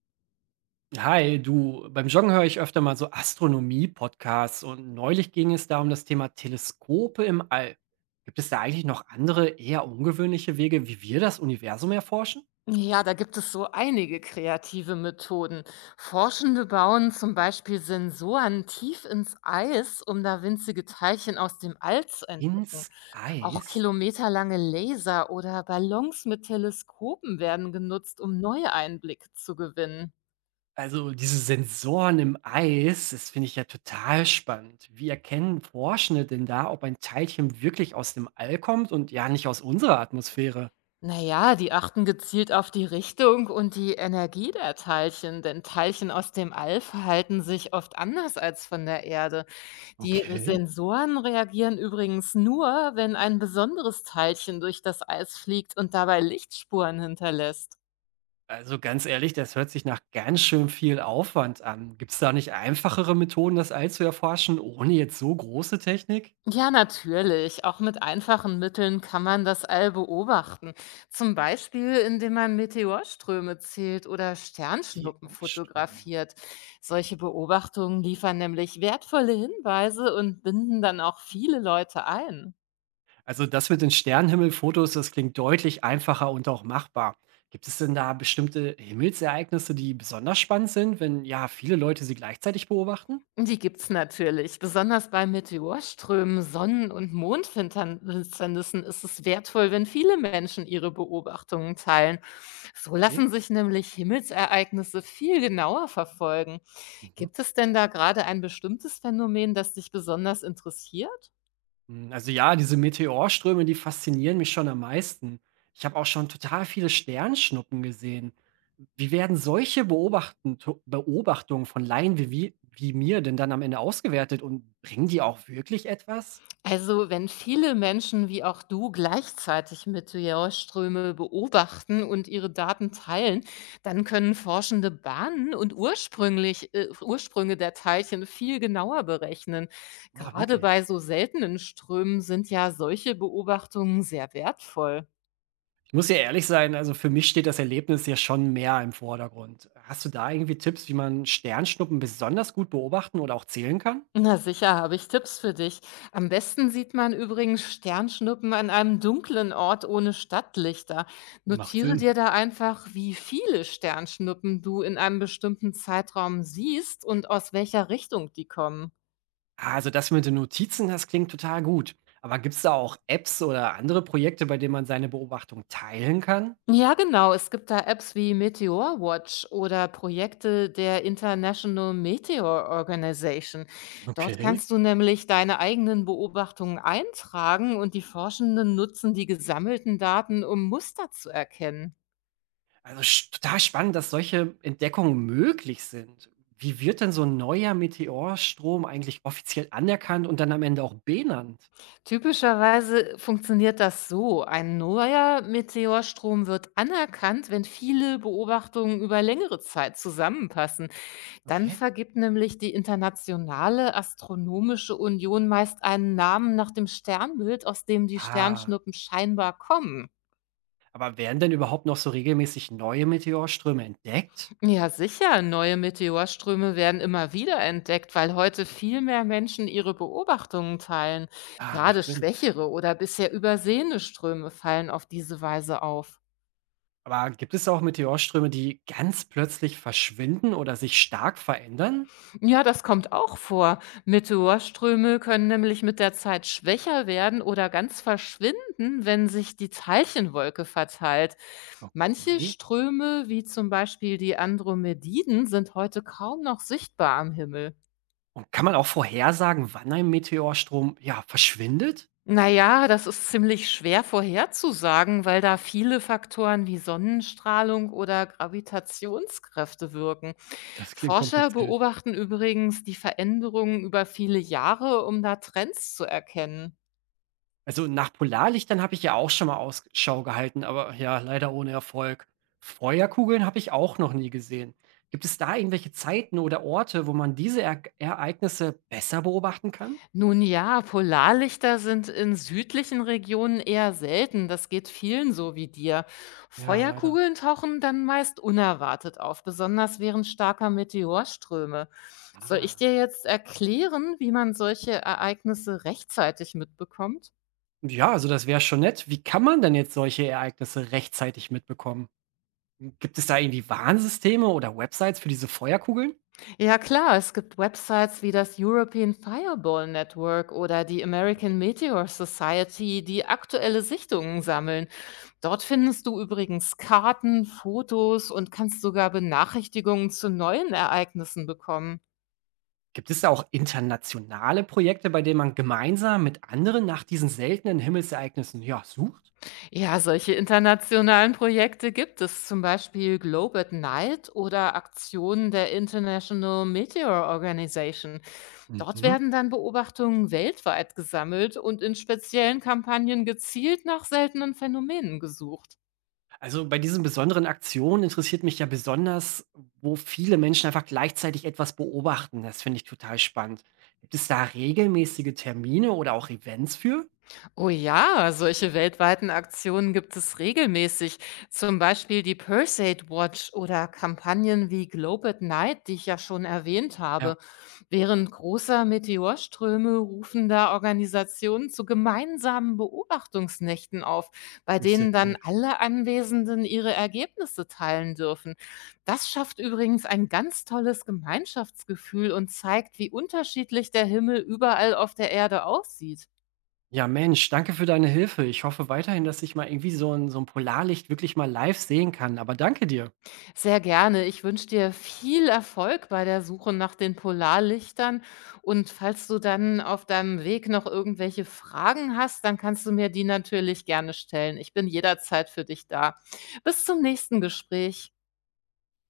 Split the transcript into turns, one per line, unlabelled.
Hi, du, beim Joggen höre ich öfter mal so Astronomie-Podcasts und neulich ging es da um das Thema Teleskope im All. Gibt es da eigentlich noch andere, eher ungewöhnliche Wege, wie wir das Universum erforschen?
Ja, da gibt es so einige kreative Methoden. Forschende bauen zum Beispiel Sensoren tief ins Eis, um da winzige Teilchen aus dem All zu entdecken.
Ins
Auch
Eis?
kilometerlange Laser oder Ballons mit Teleskopen werden genutzt, um neue Einblicke zu gewinnen.
Also diese Sensoren im Eis, das finde ich ja total spannend. Wie erkennen Forschende denn da, ob ein Teilchen wirklich aus dem All kommt und ja nicht aus unserer Atmosphäre?
Naja, die achten gezielt auf die Richtung und die Energie der Teilchen, denn Teilchen aus dem All verhalten sich oft anders als von der Erde. Die Re
Okay.
Sensoren reagieren übrigens nur, wenn ein besonderes Teilchen durch das Eis fliegt und dabei Lichtspuren hinterlässt.
Also ganz ehrlich, das hört sich nach ganz schön viel Aufwand an. Gibt es da nicht einfachere Methoden, das All zu erforschen, ohne jetzt so große Technik?
Ja, natürlich. Auch mit einfachen Mitteln kann man das All beobachten. Zum Beispiel, indem man Meteorströme zählt oder Sternschnuppen
Meteorströme.
fotografiert. Solche Beobachtungen liefern nämlich wertvolle Hinweise und binden dann auch viele Leute ein.
Also das mit den Sternenhimmelfotos, das klingt deutlich einfacher und auch machbar. Gibt es denn da bestimmte Himmelsereignisse, die besonders spannend sind, wenn ja viele Leute sie gleichzeitig beobachten?
Die gibt's natürlich. Besonders bei Meteorströmen, Sonnen- und Mondfinsternissen ist es wertvoll, wenn viele Menschen ihre Beobachtungen teilen. So
Okay.
lassen sich nämlich Himmelsereignisse viel genauer verfolgen.
Mhm.
Gibt es denn da gerade ein bestimmtes Phänomen, das dich besonders interessiert?
Hm, also ja, diese Meteorströme, die faszinieren mich schon am meisten. Ich habe auch schon total viele Sternschnuppen gesehen. Wie werden solche Beobachten Beobachtungen von Laien wie mir denn dann am Ende ausgewertet und bringen die auch wirklich etwas?
Also, wenn viele Menschen wie auch du gleichzeitig Meteorströme beobachten und ihre Daten teilen, dann können Forschende Bahnen und Ursprünge der Teilchen viel genauer berechnen.
Ah,
Gerade
wirklich.
bei so seltenen Strömen sind ja solche Beobachtungen sehr wertvoll.
Ich muss ja ehrlich sein, also für mich steht das Erlebnis ja schon mehr im Vordergrund. Hast du da irgendwie Tipps, wie man Sternschnuppen besonders gut beobachten oder auch zählen kann?
Na sicher, habe ich Tipps für dich. Am besten sieht man übrigens Sternschnuppen an einem dunklen Ort ohne Stadtlichter.
Macht
Notiere
Sinn.
dir da einfach, wie viele Sternschnuppen du in einem bestimmten Zeitraum siehst und aus welcher Richtung die kommen.
Ah, also das mit den Notizen, das klingt total gut. Aber gibt es da auch Apps oder andere Projekte, bei denen man seine Beobachtung teilen kann?
Ja, genau. Es gibt da Apps wie Meteor Watch oder Projekte der International Meteor Organization. Dort
Okay.
kannst du nämlich deine eigenen Beobachtungen eintragen und die Forschenden nutzen die gesammelten Daten, um Muster zu erkennen.
Also total spannend, dass solche Entdeckungen möglich sind. Wie wird denn so ein neuer Meteorstrom eigentlich offiziell anerkannt und dann am Ende auch benannt?
Typischerweise funktioniert das so. Ein neuer Meteorstrom wird anerkannt, wenn viele Beobachtungen über längere Zeit zusammenpassen. Dann
Okay.
vergibt nämlich die Internationale Astronomische Union meist einen Namen nach dem Sternbild, aus dem die
Ah,
Sternschnuppen scheinbar kommen.
aber werden denn überhaupt noch so regelmäßig neue Meteorströme entdeckt?
Ja, sicher, neue Meteorströme werden immer wieder entdeckt, weil heute viel mehr Menschen ihre Beobachtungen teilen.
Ah,
Gerade
macht Sinn.
schwächere oder bisher übersehene Ströme fallen auf diese Weise auf.
Aber gibt es auch Meteorströme, die ganz plötzlich verschwinden oder sich stark verändern?
Ja, das kommt auch vor. Meteorströme können nämlich mit der Zeit schwächer werden oder ganz verschwinden, wenn sich die Teilchenwolke verteilt. Manche
Okay.
Ströme, wie zum Beispiel die Andromediden, sind heute kaum noch sichtbar am Himmel.
Und kann man auch vorhersagen, wann ein Meteorstrom, ja, verschwindet?
Na ja, das ist ziemlich schwer vorherzusagen, weil da viele Faktoren wie Sonnenstrahlung oder Gravitationskräfte wirken.
Das klingt
Forscher
kompliziert.
beobachten übrigens die Veränderungen über viele Jahre, um da Trends zu erkennen.
Also nach Polarlichtern habe ich ja auch schon mal Ausschau gehalten, aber ja, leider ohne Erfolg. Feuerkugeln habe ich auch noch nie gesehen. Gibt es da irgendwelche Zeiten oder Orte, wo man diese er Ereignisse besser beobachten kann?
Nun ja, Polarlichter sind in südlichen Regionen eher selten. Das geht vielen so wie dir.
Ja, leider.
Feuerkugeln tauchen dann meist unerwartet auf, besonders während starker Meteorströme. Soll ich
Ah.
dir jetzt erklären, wie man solche Ereignisse rechtzeitig mitbekommt?
Ja, also das wäre schon nett. Wie kann man denn jetzt solche Ereignisse rechtzeitig mitbekommen? Gibt es da irgendwie Warnsysteme oder Websites für diese Feuerkugeln?
Ja klar, es gibt Websites wie das European Fireball Network oder die American Meteor Society, die aktuelle Sichtungen sammeln. Dort findest du übrigens Karten, Fotos und kannst sogar Benachrichtigungen zu neuen Ereignissen bekommen.
Gibt es da auch internationale Projekte, bei denen man gemeinsam mit anderen nach diesen seltenen Himmelsereignissen, ja, sucht?
Ja, solche internationalen Projekte gibt es, zum Beispiel Globe at Night oder Aktionen der International Meteor Organization. Dort
Mhm.
werden dann Beobachtungen weltweit gesammelt und in speziellen Kampagnen gezielt nach seltenen Phänomenen gesucht.
Also bei diesen besonderen Aktionen interessiert mich ja besonders, wo viele Menschen einfach gleichzeitig etwas beobachten. Das finde ich total spannend. Gibt es da regelmäßige Termine oder auch Events für?
Oh ja, solche weltweiten Aktionen gibt es regelmäßig. Zum Beispiel die Perseid Watch oder Kampagnen wie Globe at Night, die ich ja schon erwähnt
Ja,
habe. Während großer Meteorströme rufen da Organisationen zu gemeinsamen Beobachtungsnächten auf, bei
ist ja
denen
cool.
dann alle Anwesenden ihre Ergebnisse teilen dürfen. Das schafft übrigens ein ganz tolles Gemeinschaftsgefühl und zeigt, wie unterschiedlich der Himmel überall auf der Erde aussieht.
Ja, Mensch, danke für deine Hilfe. Ich hoffe weiterhin, dass ich mal irgendwie so ein Polarlicht wirklich mal live sehen kann. Aber danke dir.
Sehr gerne. Ich wünsche dir viel Erfolg bei der Suche nach den Polarlichtern. Und falls du dann auf deinem Weg noch irgendwelche Fragen hast, dann kannst du mir die natürlich gerne stellen. Ich bin jederzeit für dich da. Bis zum nächsten Gespräch.